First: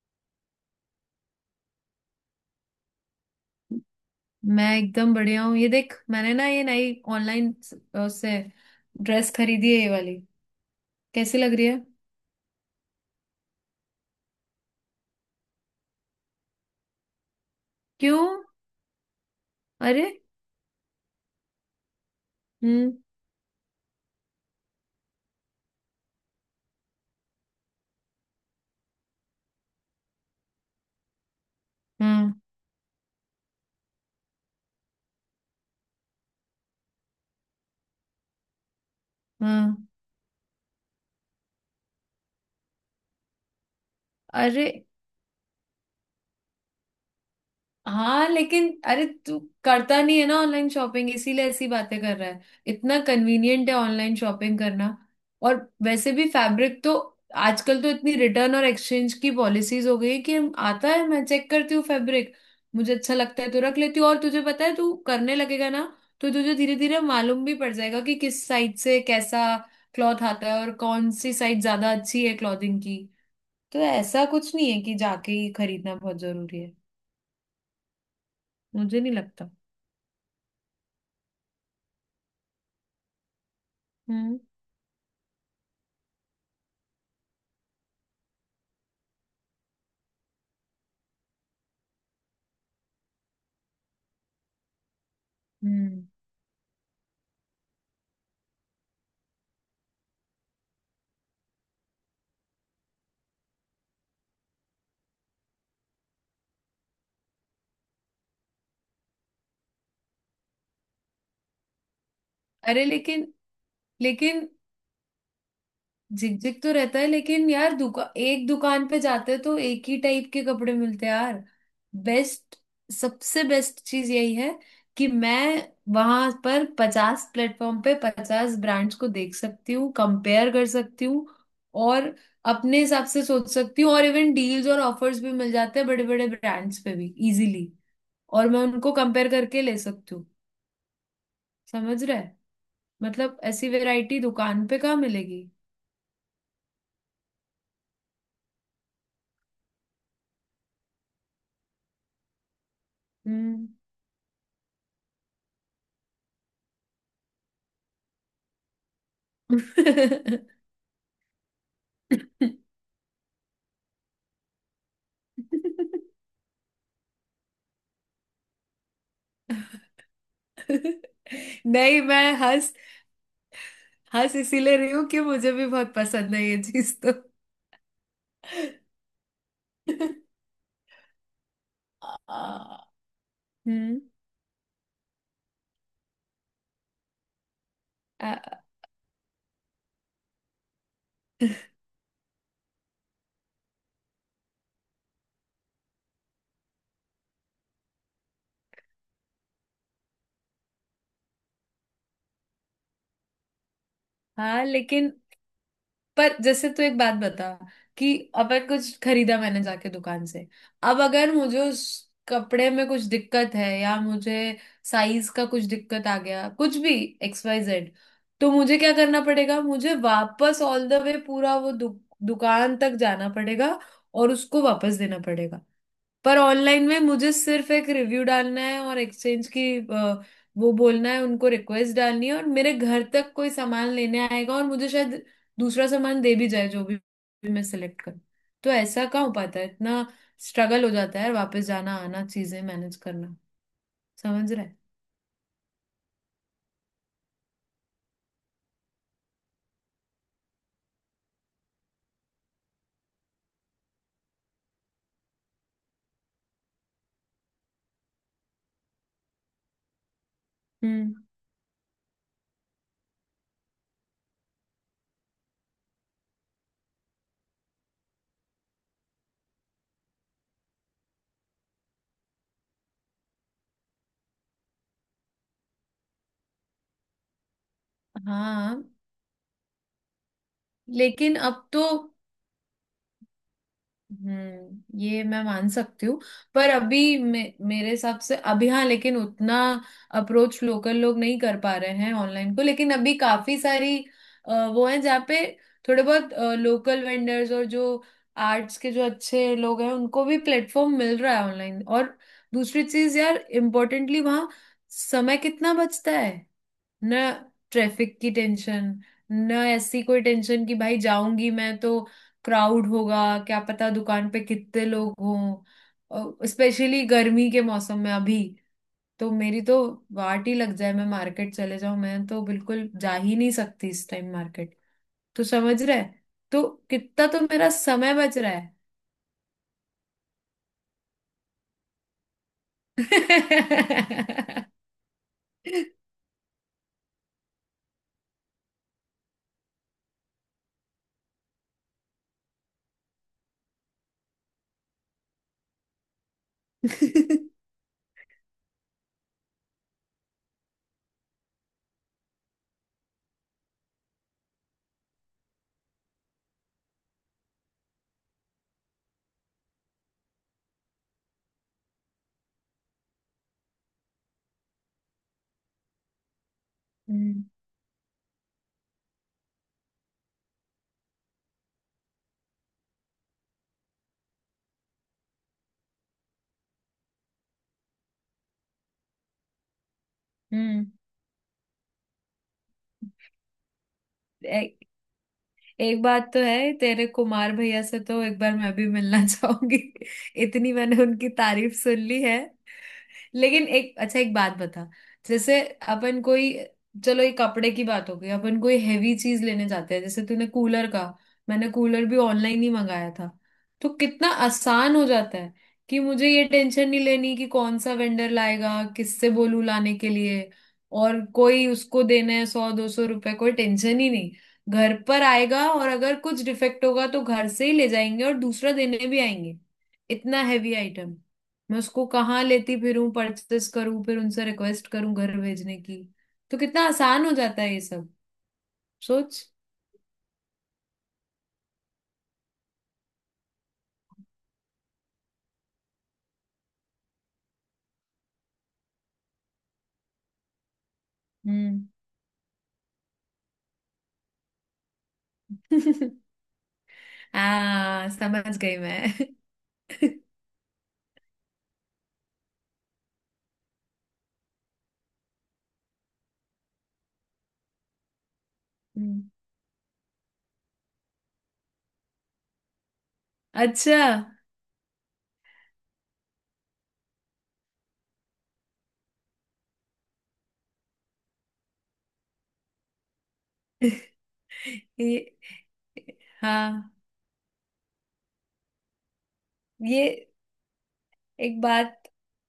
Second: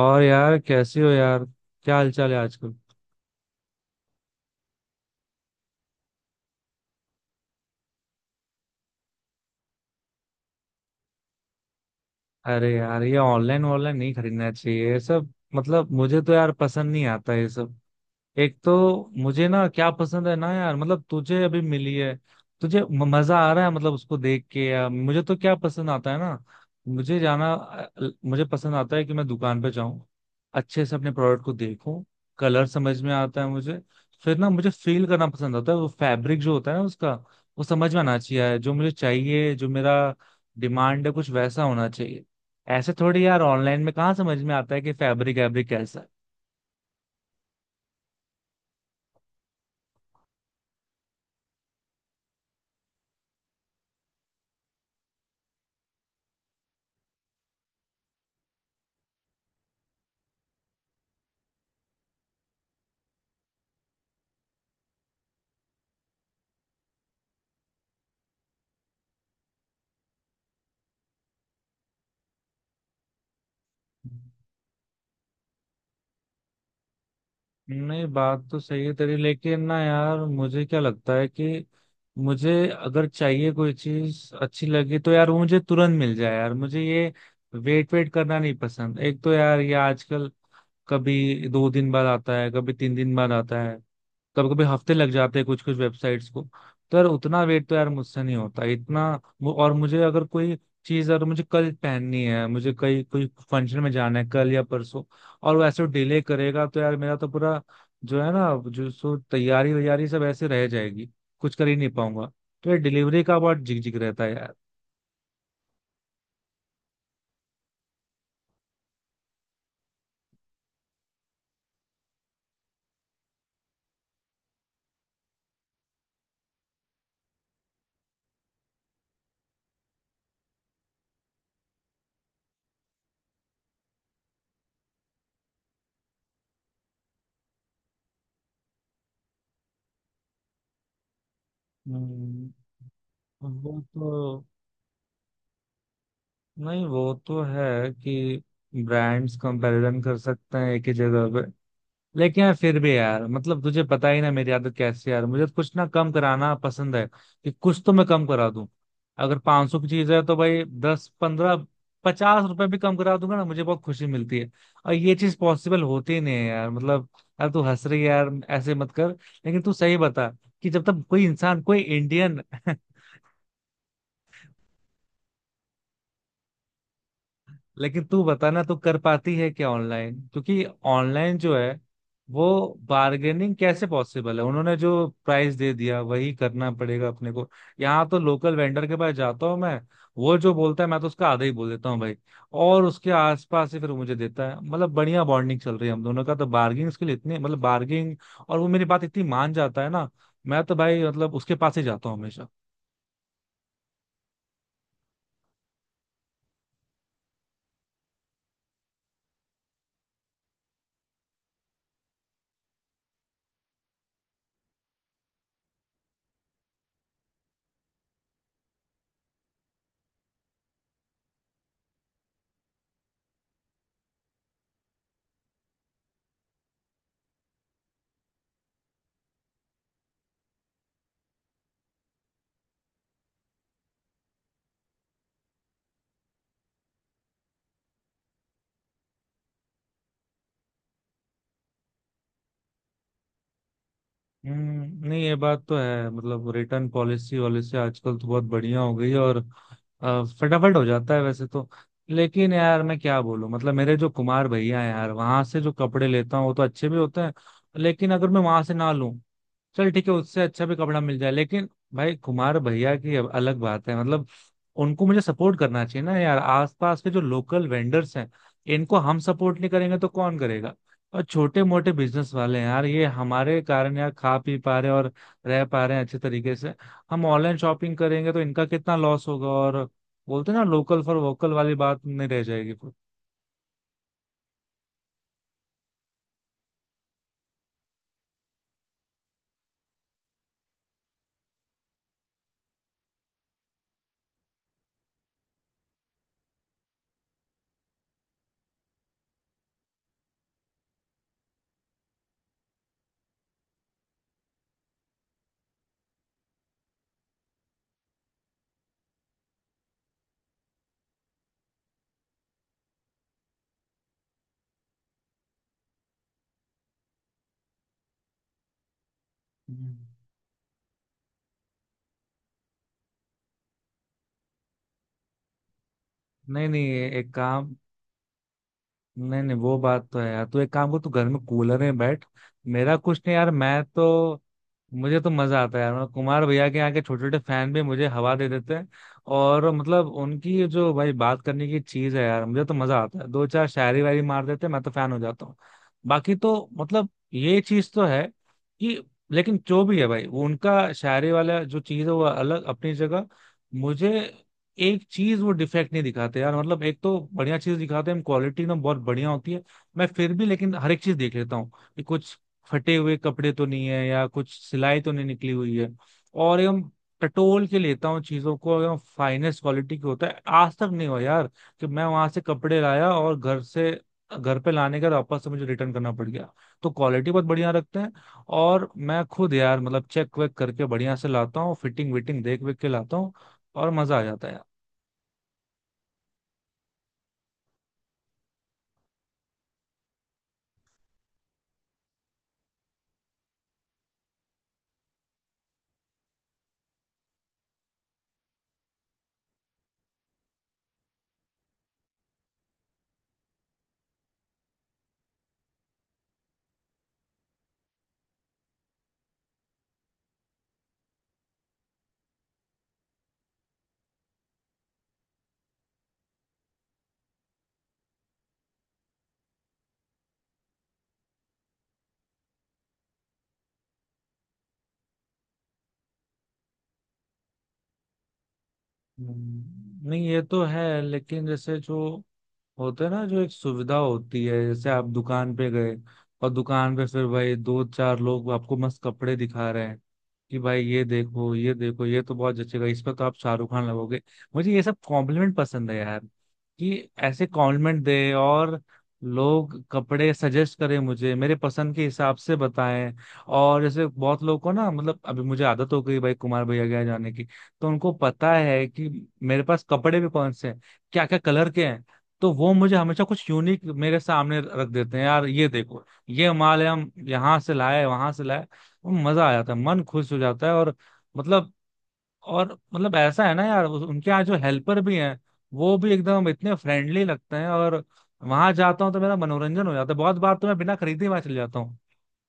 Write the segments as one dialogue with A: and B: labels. A: और यार कैसे हो यार, क्या हालचाल है आजकल।
B: मैं एकदम बढ़िया हूँ। ये देख मैंने ना ये नई ऑनलाइन उससे ड्रेस खरीदी है, ये वाली। कैसी लग रही है?
A: अरे यार ये ऑनलाइन ऑनलाइन नहीं खरीदना चाहिए ये सब। मतलब मुझे तो यार पसंद नहीं आता ये सब।
B: क्यों?
A: एक तो मुझे ना क्या
B: अरे।
A: पसंद है ना यार, मतलब तुझे अभी मिली है, तुझे
B: हम्म।
A: मजा आ रहा है मतलब उसको देख के, या मुझे तो क्या पसंद आता है ना। मुझे जाना मुझे पसंद आता है कि मैं दुकान पे जाऊं, अच्छे से अपने प्रोडक्ट को देखूं।
B: हम्म।
A: कलर समझ में आता है मुझे। फिर ना मुझे फील करना पसंद आता है वो फैब्रिक जो होता है ना उसका। वो समझ में आना चाहिए जो मुझे चाहिए, जो
B: हम्म।
A: मेरा डिमांड है कुछ वैसा होना चाहिए। ऐसे थोड़ी यार ऑनलाइन में कहाँ समझ में
B: अरे
A: आता है कि फैब्रिक वैब्रिक कैसा
B: हाँ, लेकिन अरे तू करता नहीं है ना ऑनलाइन शॉपिंग, इसीलिए ऐसी बातें कर रहा है। इतना कन्वीनियंट है ऑनलाइन शॉपिंग करना। और वैसे भी फैब्रिक तो आजकल तो इतनी रिटर्न और एक्सचेंज की पॉलिसीज हो गई है कि हम आता है मैं चेक करती हूँ फैब्रिक। मुझे अच्छा लगता है तो रख लेती हूँ। और तुझे पता है तू करने लगेगा ना, तो तुझे धीरे धीरे मालूम भी पड़ जाएगा कि किस साइड से कैसा क्लॉथ आता है और कौन सी साइड ज्यादा अच्छी है क्लॉथिंग की। तो
A: है।
B: ऐसा कुछ नहीं है कि जाके ही खरीदना बहुत जरूरी है।
A: नहीं बात तो सही है
B: मुझे नहीं
A: तेरी,
B: लगता।
A: लेकिन ना यार मुझे क्या लगता है कि मुझे अगर चाहिए, कोई चीज
B: हम्म।
A: अच्छी लगी तो यार वो मुझे तुरंत मिल जाए यार। मुझे ये वेट वेट करना नहीं पसंद। एक तो यार ये आजकल कभी दो दिन बाद आता है, कभी तीन दिन बाद आता है, कभी कभी हफ्ते लग जाते हैं कुछ कुछ
B: हम्म।
A: वेबसाइट्स को। तो यार उतना वेट तो यार मुझसे नहीं होता इतना। और मुझे अगर कोई चीज अगर मुझे कल पहननी है, मुझे कहीं कोई फंक्शन में जाना है कल या परसों, और वो ऐसे डिले करेगा तो यार मेरा तो पूरा जो है ना, जो सो तैयारी वैयारी सब ऐसे रह जाएगी। कुछ कर ही नहीं पाऊंगा। तो ये
B: अरे
A: डिलीवरी
B: लेकिन
A: का बहुत झिकझिक रहता है
B: लेकिन
A: यार।
B: झिकझिक तो रहता है, लेकिन यार दुका एक दुकान पे जाते हैं तो एक ही टाइप के कपड़े मिलते हैं यार। बेस्ट, सबसे बेस्ट चीज यही है कि मैं वहां पर 50 प्लेटफॉर्म पे 50 ब्रांड्स को देख सकती हूँ, कंपेयर कर सकती हूँ और अपने हिसाब से सोच सकती हूँ। और इवन डील्स और ऑफर्स भी मिल जाते हैं बड़े बड़े ब्रांड्स पे भी इजीली, और मैं उनको कंपेयर करके ले सकती हूँ। समझ रहे?
A: हम्म।
B: मतलब ऐसी
A: वो तो,
B: वैरायटी दुकान पे कहाँ मिलेगी।
A: नहीं वो तो है कि ब्रांड्स कंपैरिजन कर सकते हैं एक ही जगह पे, लेकिन यार फिर भी यार मतलब
B: हम्म।
A: तुझे पता ही ना मेरी आदत कैसी है यार। मुझे तो कुछ ना कम कराना पसंद है, कि कुछ तो मैं कम करा दूं। अगर 500 सौ की चीज है तो भाई दस पंद्रह पचास रुपए भी कम करा दूंगा ना, मुझे बहुत खुशी मिलती है। और ये चीज पॉसिबल होती ही नहीं है यार मतलब। यार तू हंस रही है यार, ऐसे मत कर। लेकिन तू सही बता कि जब तक कोई इंसान, कोई
B: नहीं, मैं
A: इंडियन
B: हंस हंस इसीलिए रही हूँ कि मुझे भी बहुत पसंद है ये चीज तो।
A: लेकिन तू बताना, तू कर पाती है क्या ऑनलाइन? क्योंकि ऑनलाइन जो है वो
B: आ,
A: बार्गेनिंग कैसे
B: हम्म।
A: पॉसिबल है? उन्होंने जो प्राइस दे दिया वही करना पड़ेगा अपने को। यहाँ तो
B: आ,
A: लोकल वेंडर के पास जाता हूँ मैं, वो जो बोलता है मैं तो उसका आधा ही बोल देता हूँ भाई, और उसके आसपास ही फिर वो मुझे देता है। मतलब बढ़िया बॉन्डिंग चल रही है हम दोनों का तो, बार्गेनिंग के लिए इतनी मतलब बार्गेनिंग। और वो मेरी बात इतनी मान जाता है ना, मैं तो भाई मतलब उसके पास ही जाता हूँ हमेशा।
B: हाँ लेकिन, पर जैसे तू एक बात बता कि अपन कुछ खरीदा मैंने जाके दुकान से। अब अगर मुझे उस कपड़े में कुछ दिक्कत है या मुझे साइज का कुछ दिक्कत आ गया, कुछ भी एक्स वाई जेड, तो मुझे क्या करना पड़ेगा? मुझे वापस ऑल द वे पूरा वो दुकान तक जाना पड़ेगा और उसको वापस देना पड़ेगा। पर ऑनलाइन में मुझे सिर्फ एक रिव्यू डालना है और एक्सचेंज की वो बोलना है उनको, रिक्वेस्ट डालनी है, और मेरे घर तक कोई सामान लेने आएगा और मुझे शायद दूसरा सामान दे भी जाए जो भी मैं सिलेक्ट करूँ। तो ऐसा कहाँ हो पाता है? इतना स्ट्रगल हो जाता है वापस जाना आना, चीजें मैनेज करना। समझ रहा है?
A: हम्म, नहीं ये बात तो है, मतलब रिटर्न पॉलिसी वॉलिसी आजकल तो बहुत बढ़िया हो गई है, और फटाफट हो जाता है वैसे तो। लेकिन यार मैं क्या बोलूं, मतलब मेरे जो कुमार भैया हैं यार वहां से जो कपड़े लेता हूँ वो तो अच्छे भी होते हैं। लेकिन अगर मैं वहां से ना लूं, चल ठीक है उससे अच्छा भी कपड़ा
B: हम्म।
A: मिल जाए, लेकिन भाई कुमार भैया की अब अलग बात है मतलब। उनको मुझे सपोर्ट करना चाहिए ना यार, आसपास के जो लोकल वेंडर्स हैं इनको हम सपोर्ट नहीं करेंगे तो कौन करेगा। और छोटे मोटे बिजनेस वाले हैं यार, ये हमारे कारण यार खा पी पा रहे हैं और रह पा रहे हैं अच्छे तरीके से। हम ऑनलाइन शॉपिंग करेंगे तो इनका
B: हाँ
A: कितना लॉस होगा। और बोलते हैं ना, लोकल फॉर
B: लेकिन
A: वोकल
B: अब
A: वाली
B: तो,
A: बात नहीं रह जाएगी फिर।
B: हम्म, ये मैं मान सकती हूँ। पर अभी मेरे हिसाब से अभी, हाँ, लेकिन उतना अप्रोच लोकल लोग नहीं कर पा रहे हैं ऑनलाइन को, लेकिन अभी काफी सारी वो हैं जहाँ पे थोड़े बहुत लोकल वेंडर्स और जो आर्ट्स के जो अच्छे लोग हैं, उनको भी प्लेटफॉर्म मिल रहा है ऑनलाइन। और दूसरी चीज यार इम्पोर्टेंटली वहाँ समय कितना बचता है ना। ट्रैफिक की टेंशन ना, ऐसी कोई टेंशन कि भाई जाऊंगी मैं तो क्राउड होगा, क्या पता दुकान पे कितने लोग हों, स्पेशली गर्मी के मौसम में अभी तो मेरी तो
A: हम्म।
B: वाट ही लग जाए। मैं मार्केट चले जाऊं, मैं तो बिल्कुल जा ही नहीं सकती इस टाइम मार्केट। तो समझ रहा है? तो
A: नहीं नहीं
B: कितना
A: एक
B: तो मेरा
A: काम,
B: समय बच रहा है।
A: नहीं नहीं वो बात तो है यार। तू एक काम कर, तू घर में कूलर में बैठ, मेरा कुछ नहीं यार, मैं तो, मुझे तो मजा आता है यार। मतलब कुमार भैया के यहाँ के छोटे छोटे फैन भी मुझे हवा दे देते हैं, और मतलब उनकी जो भाई बात करने की चीज है यार मुझे तो मजा आता है। दो चार शायरी वायरी मार देते हैं, मैं तो फैन हो जाता हूँ। बाकी तो मतलब ये चीज तो है कि, लेकिन जो भी है भाई वो उनका शायरी वाला जो चीज है वो अलग अपनी जगह। मुझे एक चीज, वो डिफेक्ट नहीं दिखाते यार, मतलब एक तो बढ़िया चीज दिखाते हैं, क्वालिटी एकदम बहुत बढ़िया होती है। मैं फिर भी लेकिन हर एक चीज देख लेता हूँ कि कुछ फटे हुए कपड़े तो नहीं है या कुछ सिलाई तो नहीं निकली हुई है। और एकदम
B: हम्म।
A: टटोल के लेता हूँ चीजों को, एकदम फाइनेस्ट क्वालिटी की होता है। आज तक नहीं हुआ यार कि मैं वहां से कपड़े लाया और घर से, घर पे लाने के बाद वापस से मुझे रिटर्न करना पड़ गया। तो क्वालिटी बहुत बढ़िया रखते हैं। और मैं खुद यार मतलब चेक वेक करके
B: हम्म।
A: बढ़िया से लाता हूँ, फिटिंग विटिंग देख वेख के लाता हूँ, और मजा आ जाता है यार।
B: एक बात तो है, तेरे कुमार भैया से तो एक बार मैं भी मिलना चाहूंगी। इतनी मैंने उनकी तारीफ सुन ली है। लेकिन एक अच्छा, एक बात बता। जैसे अपन कोई, चलो ये कपड़े की बात हो गई, अपन कोई हैवी चीज लेने जाते हैं जैसे तूने कूलर का, मैंने कूलर भी ऑनलाइन ही मंगाया था। तो कितना आसान हो जाता है कि मुझे ये टेंशन नहीं लेनी कि कौन सा वेंडर लाएगा, किससे बोलूं लाने के लिए, और कोई उसको देना है 100 200 रुपए, कोई टेंशन ही नहीं। घर पर आएगा और अगर कुछ डिफेक्ट होगा तो घर से ही ले जाएंगे और दूसरा देने भी आएंगे। इतना हैवी आइटम मैं उसको कहाँ लेती फिरूं? परचेस करूं फिर उनसे रिक्वेस्ट करूं घर भेजने की। तो कितना आसान हो जाता है ये सब, सोच।
A: नहीं ये तो है, लेकिन जैसे जो होते हैं ना, जो एक सुविधा होती है, जैसे आप दुकान पे गए और दुकान पे फिर भाई दो चार लोग आपको मस्त कपड़े दिखा रहे हैं कि भाई ये देखो ये
B: हम्म।
A: देखो, ये तो बहुत जचेगा, इस पर तो आप शाहरुख खान लगोगे। मुझे ये सब कॉम्प्लीमेंट पसंद है यार, कि
B: आ
A: ऐसे कॉम्प्लीमेंट दे
B: समझ गई
A: और
B: मैं।
A: लोग कपड़े सजेस्ट करें, मुझे मेरे पसंद के हिसाब से बताएं। और जैसे बहुत लोगों को ना, मतलब अभी मुझे आदत हो गई भाई कुमार भैया के यहाँ जाने की, तो उनको पता है कि
B: हम्म।
A: मेरे पास कपड़े भी कौन से हैं, क्या क्या कलर के हैं। तो वो मुझे हमेशा कुछ यूनिक
B: अच्छा।
A: मेरे सामने रख देते हैं यार, ये देखो ये माल है हम यहाँ से लाए वहां से लाए। वो मजा आ जाता है, मन खुश हो जाता है। और मतलब, और मतलब ऐसा है ना यार उनके यहाँ जो हेल्पर भी
B: ये
A: हैं वो भी एकदम इतने
B: हाँ,
A: फ्रेंडली लगते हैं। और वहां जाता हूँ तो मेरा मनोरंजन हो
B: ये
A: जाता है, बहुत बार तो मैं बिना खरीदे वहां चले
B: एक
A: जाता हूँ।
B: बात,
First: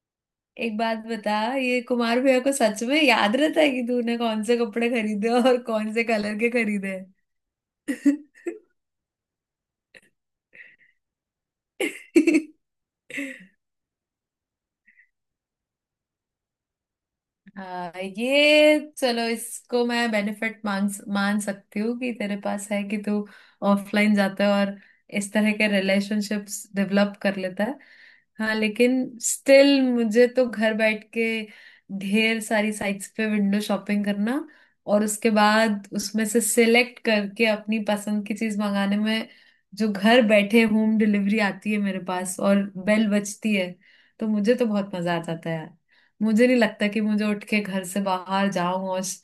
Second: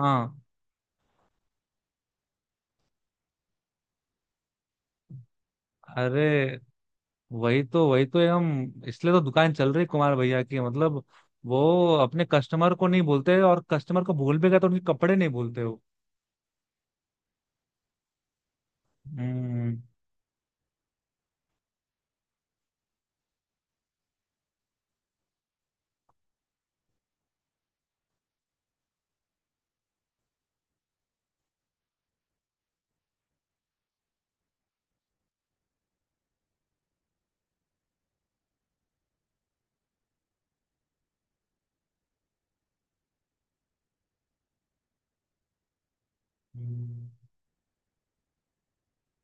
A: हाँ,
B: एक बात बता। ये कुमार भैया को सच में याद रहता है कि तूने कौन से कपड़े खरीदे और कौन से
A: अरे
B: कलर के खरीदे?
A: वही तो, वही तो, हम इसलिए तो दुकान चल रही है कुमार भैया की मतलब। वो अपने कस्टमर को नहीं भूलते, और कस्टमर को भूल भी गए तो उनके कपड़े नहीं भूलते वो।
B: हाँ, ये चलो
A: हम्म,
B: इसको मैं बेनिफिट मान, मान सकती हूँ कि तेरे पास है, कि तू ऑफलाइन जाता है और इस तरह के रिलेशनशिप्स डेवलप कर लेता है। हाँ लेकिन स्टिल मुझे तो घर बैठ के ढेर सारी साइट्स पे विंडो शॉपिंग करना और उसके बाद उसमें से सिलेक्ट करके अपनी पसंद की चीज मंगाने में, जो घर बैठे होम डिलीवरी आती है मेरे पास और बेल बजती है, तो मुझे तो बहुत मजा आ जाता है। मुझे नहीं लगता कि
A: हम्म,
B: मुझे उठ के घर से बाहर जाऊं और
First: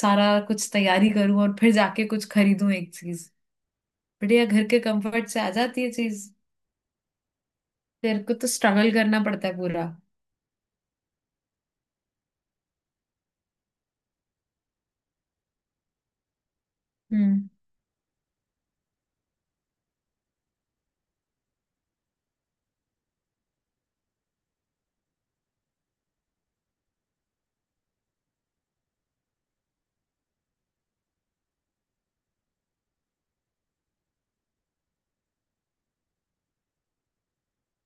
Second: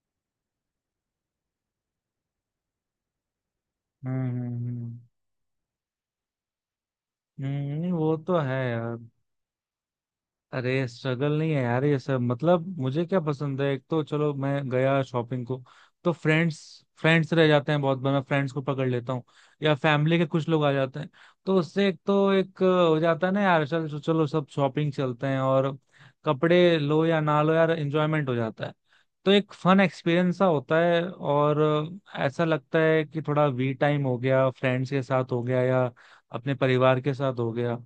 B: सारा कुछ तैयारी करूं और फिर जाके कुछ खरीदूं एक चीज।
A: हम्म,
B: बढ़िया घर के कंफर्ट से आ जाती है चीज।
A: नहीं वो
B: तेरे को
A: तो
B: तो
A: है
B: स्ट्रगल
A: यार।
B: करना पड़ता है पूरा।
A: अरे स्ट्रगल नहीं है यार ये सब, मतलब मुझे क्या पसंद है, एक तो चलो मैं गया शॉपिंग को, तो फ्रेंड्स फ्रेंड्स रह
B: हम्म।
A: जाते हैं। बहुत बार मैं फ्रेंड्स को पकड़ लेता हूँ या फैमिली के कुछ लोग आ जाते हैं, तो उससे एक तो एक हो जाता है ना यार, चलो चलो सब शॉपिंग चलते हैं, और कपड़े लो या ना लो यार एंजॉयमेंट हो जाता है। तो एक फन एक्सपीरियंस सा होता है, और ऐसा लगता है कि थोड़ा वी टाइम हो गया, फ्रेंड्स के साथ हो गया या अपने परिवार के साथ हो गया।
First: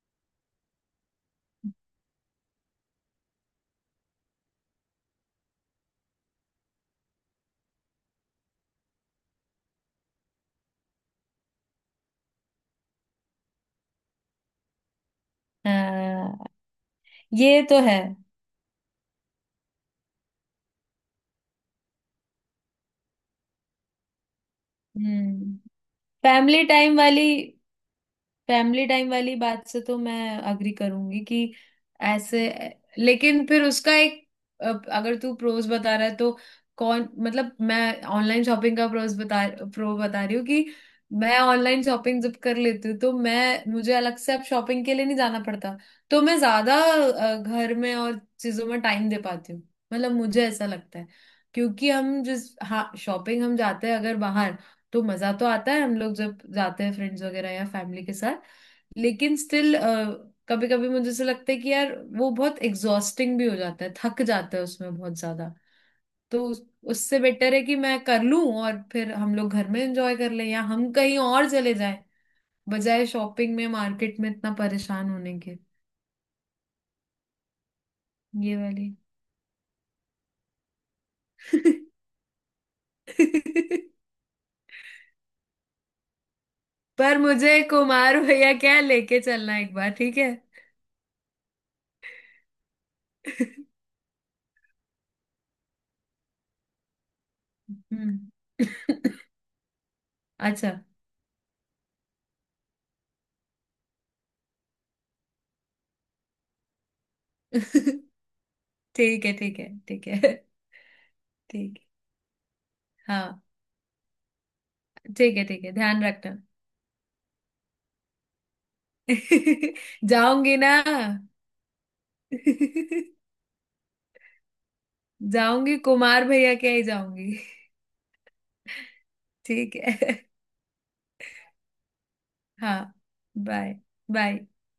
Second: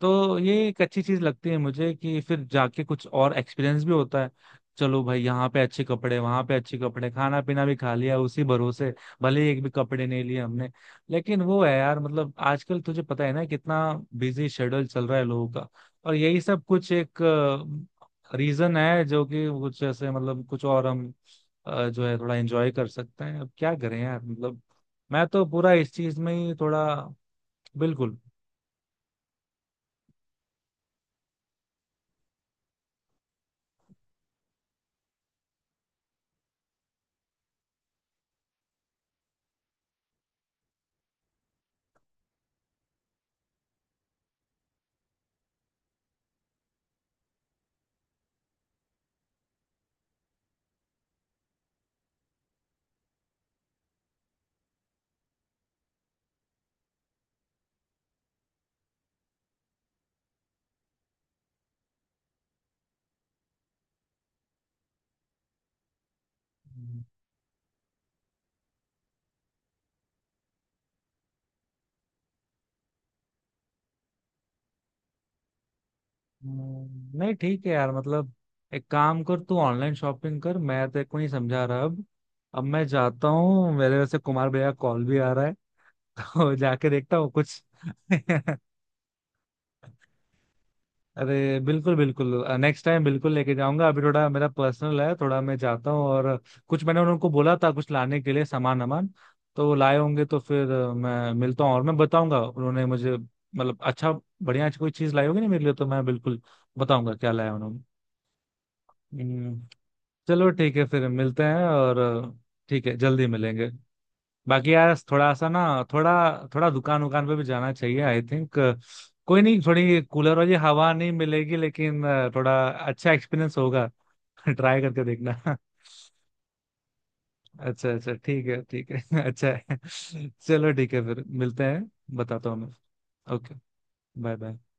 A: तो ये एक अच्छी चीज लगती है मुझे कि फिर जाके कुछ और एक्सपीरियंस भी होता है। चलो भाई यहाँ पे अच्छे कपड़े वहां पे अच्छे कपड़े, खाना पीना भी खा लिया उसी भरोसे, भले ही एक भी कपड़े नहीं लिए हमने। लेकिन वो है यार मतलब आजकल तुझे पता है ना कितना बिजी शेड्यूल चल रहा है लोगों का,
B: अ,
A: और यही सब कुछ एक
B: ये तो है।
A: रीजन है जो कि कुछ ऐसे, मतलब कुछ और हम जो है थोड़ा एंजॉय कर सकते हैं। अब क्या करें यार मतलब, मैं तो
B: हम्म।
A: पूरा इस चीज में ही
B: फैमिली
A: थोड़ा,
B: टाइम वाली,
A: बिल्कुल।
B: फैमिली टाइम वाली बात से तो मैं अग्री करूंगी कि ऐसे, लेकिन फिर उसका एक, अब अगर तू प्रोज बता रहा है तो कौन मतलब मैं ऑनलाइन शॉपिंग का प्रोज बता, प्रो बता रही हूँ कि मैं ऑनलाइन शॉपिंग जब कर लेती हूँ तो मैं, मुझे अलग से अब शॉपिंग के लिए नहीं जाना पड़ता, तो मैं ज्यादा घर में और चीजों में टाइम दे पाती हूँ। मतलब मुझे ऐसा लगता है, क्योंकि हम जिस, हाँ, शॉपिंग हम जाते हैं अगर बाहर तो मजा तो आता है, हम लोग जब जाते हैं फ्रेंड्स वगैरह या फैमिली के साथ, लेकिन स्टिल कभी कभी मुझे ऐसा लगता है कि यार वो बहुत एग्जॉस्टिंग भी हो जाता है, थक जाता है उसमें बहुत ज्यादा। तो उससे बेटर है कि मैं कर लूं और फिर हम लोग घर में एंजॉय कर लें या हम कहीं और चले जाएं, बजाय शॉपिंग में मार्केट में इतना परेशान होने के।
A: नहीं ठीक है यार मतलब,
B: ये
A: एक
B: वाली।
A: काम कर तू ऑनलाइन शॉपिंग कर, मैं तेरे को नहीं समझा रहा अब। अब मैं जाता हूँ, मेरे वैसे कुमार भैया कॉल भी आ रहा है। और जाके देखता
B: पर
A: हूँ
B: मुझे
A: कुछ।
B: कुमार भैया क्या, लेके चलना एक बार, ठीक है।
A: अरे बिल्कुल बिल्कुल, नेक्स्ट टाइम बिल्कुल लेके जाऊंगा, अभी थोड़ा मेरा पर्सनल है, थोड़ा मैं जाता हूँ और कुछ मैंने उनको बोला था कुछ लाने के लिए
B: हम्म।
A: सामान वामान, तो वो लाए होंगे, तो फिर
B: अच्छा।
A: मैं मिलता हूँ और मैं बताऊंगा, उन्होंने मुझे मतलब अच्छा बढ़िया कोई चीज़ लाई होगी ना मेरे लिए, तो मैं बिल्कुल बताऊंगा क्या लाया उन्होंने।
B: ठीक है, ठीक
A: हम्म,
B: है, ठीक है।
A: चलो ठीक है फिर मिलते हैं
B: ठीक
A: और ठीक है,
B: है
A: जल्दी
B: हाँ।
A: मिलेंगे। बाकी यार थोड़ा
B: ठीक है,
A: सा ना,
B: ठीक है, ध्यान
A: थोड़ा,
B: रखना।
A: थोड़ा दुकान उकान पे भी जाना चाहिए आई थिंक। कोई नहीं, थोड़ी कूलर वाली
B: जाऊंगी ना।
A: हवा नहीं मिलेगी लेकिन थोड़ा अच्छा एक्सपीरियंस होगा। ट्राई करके देखना।
B: जाऊंगी कुमार भैया के ही जाऊंगी।
A: अच्छा अच्छा ठीक है ठीक है। अच्छा
B: ठीक
A: है,
B: है।
A: चलो ठीक है फिर मिलते हैं। बताता हूँ
B: हाँ।
A: मैं, okay.
B: Bye.
A: Bye
B: bye.
A: Bye.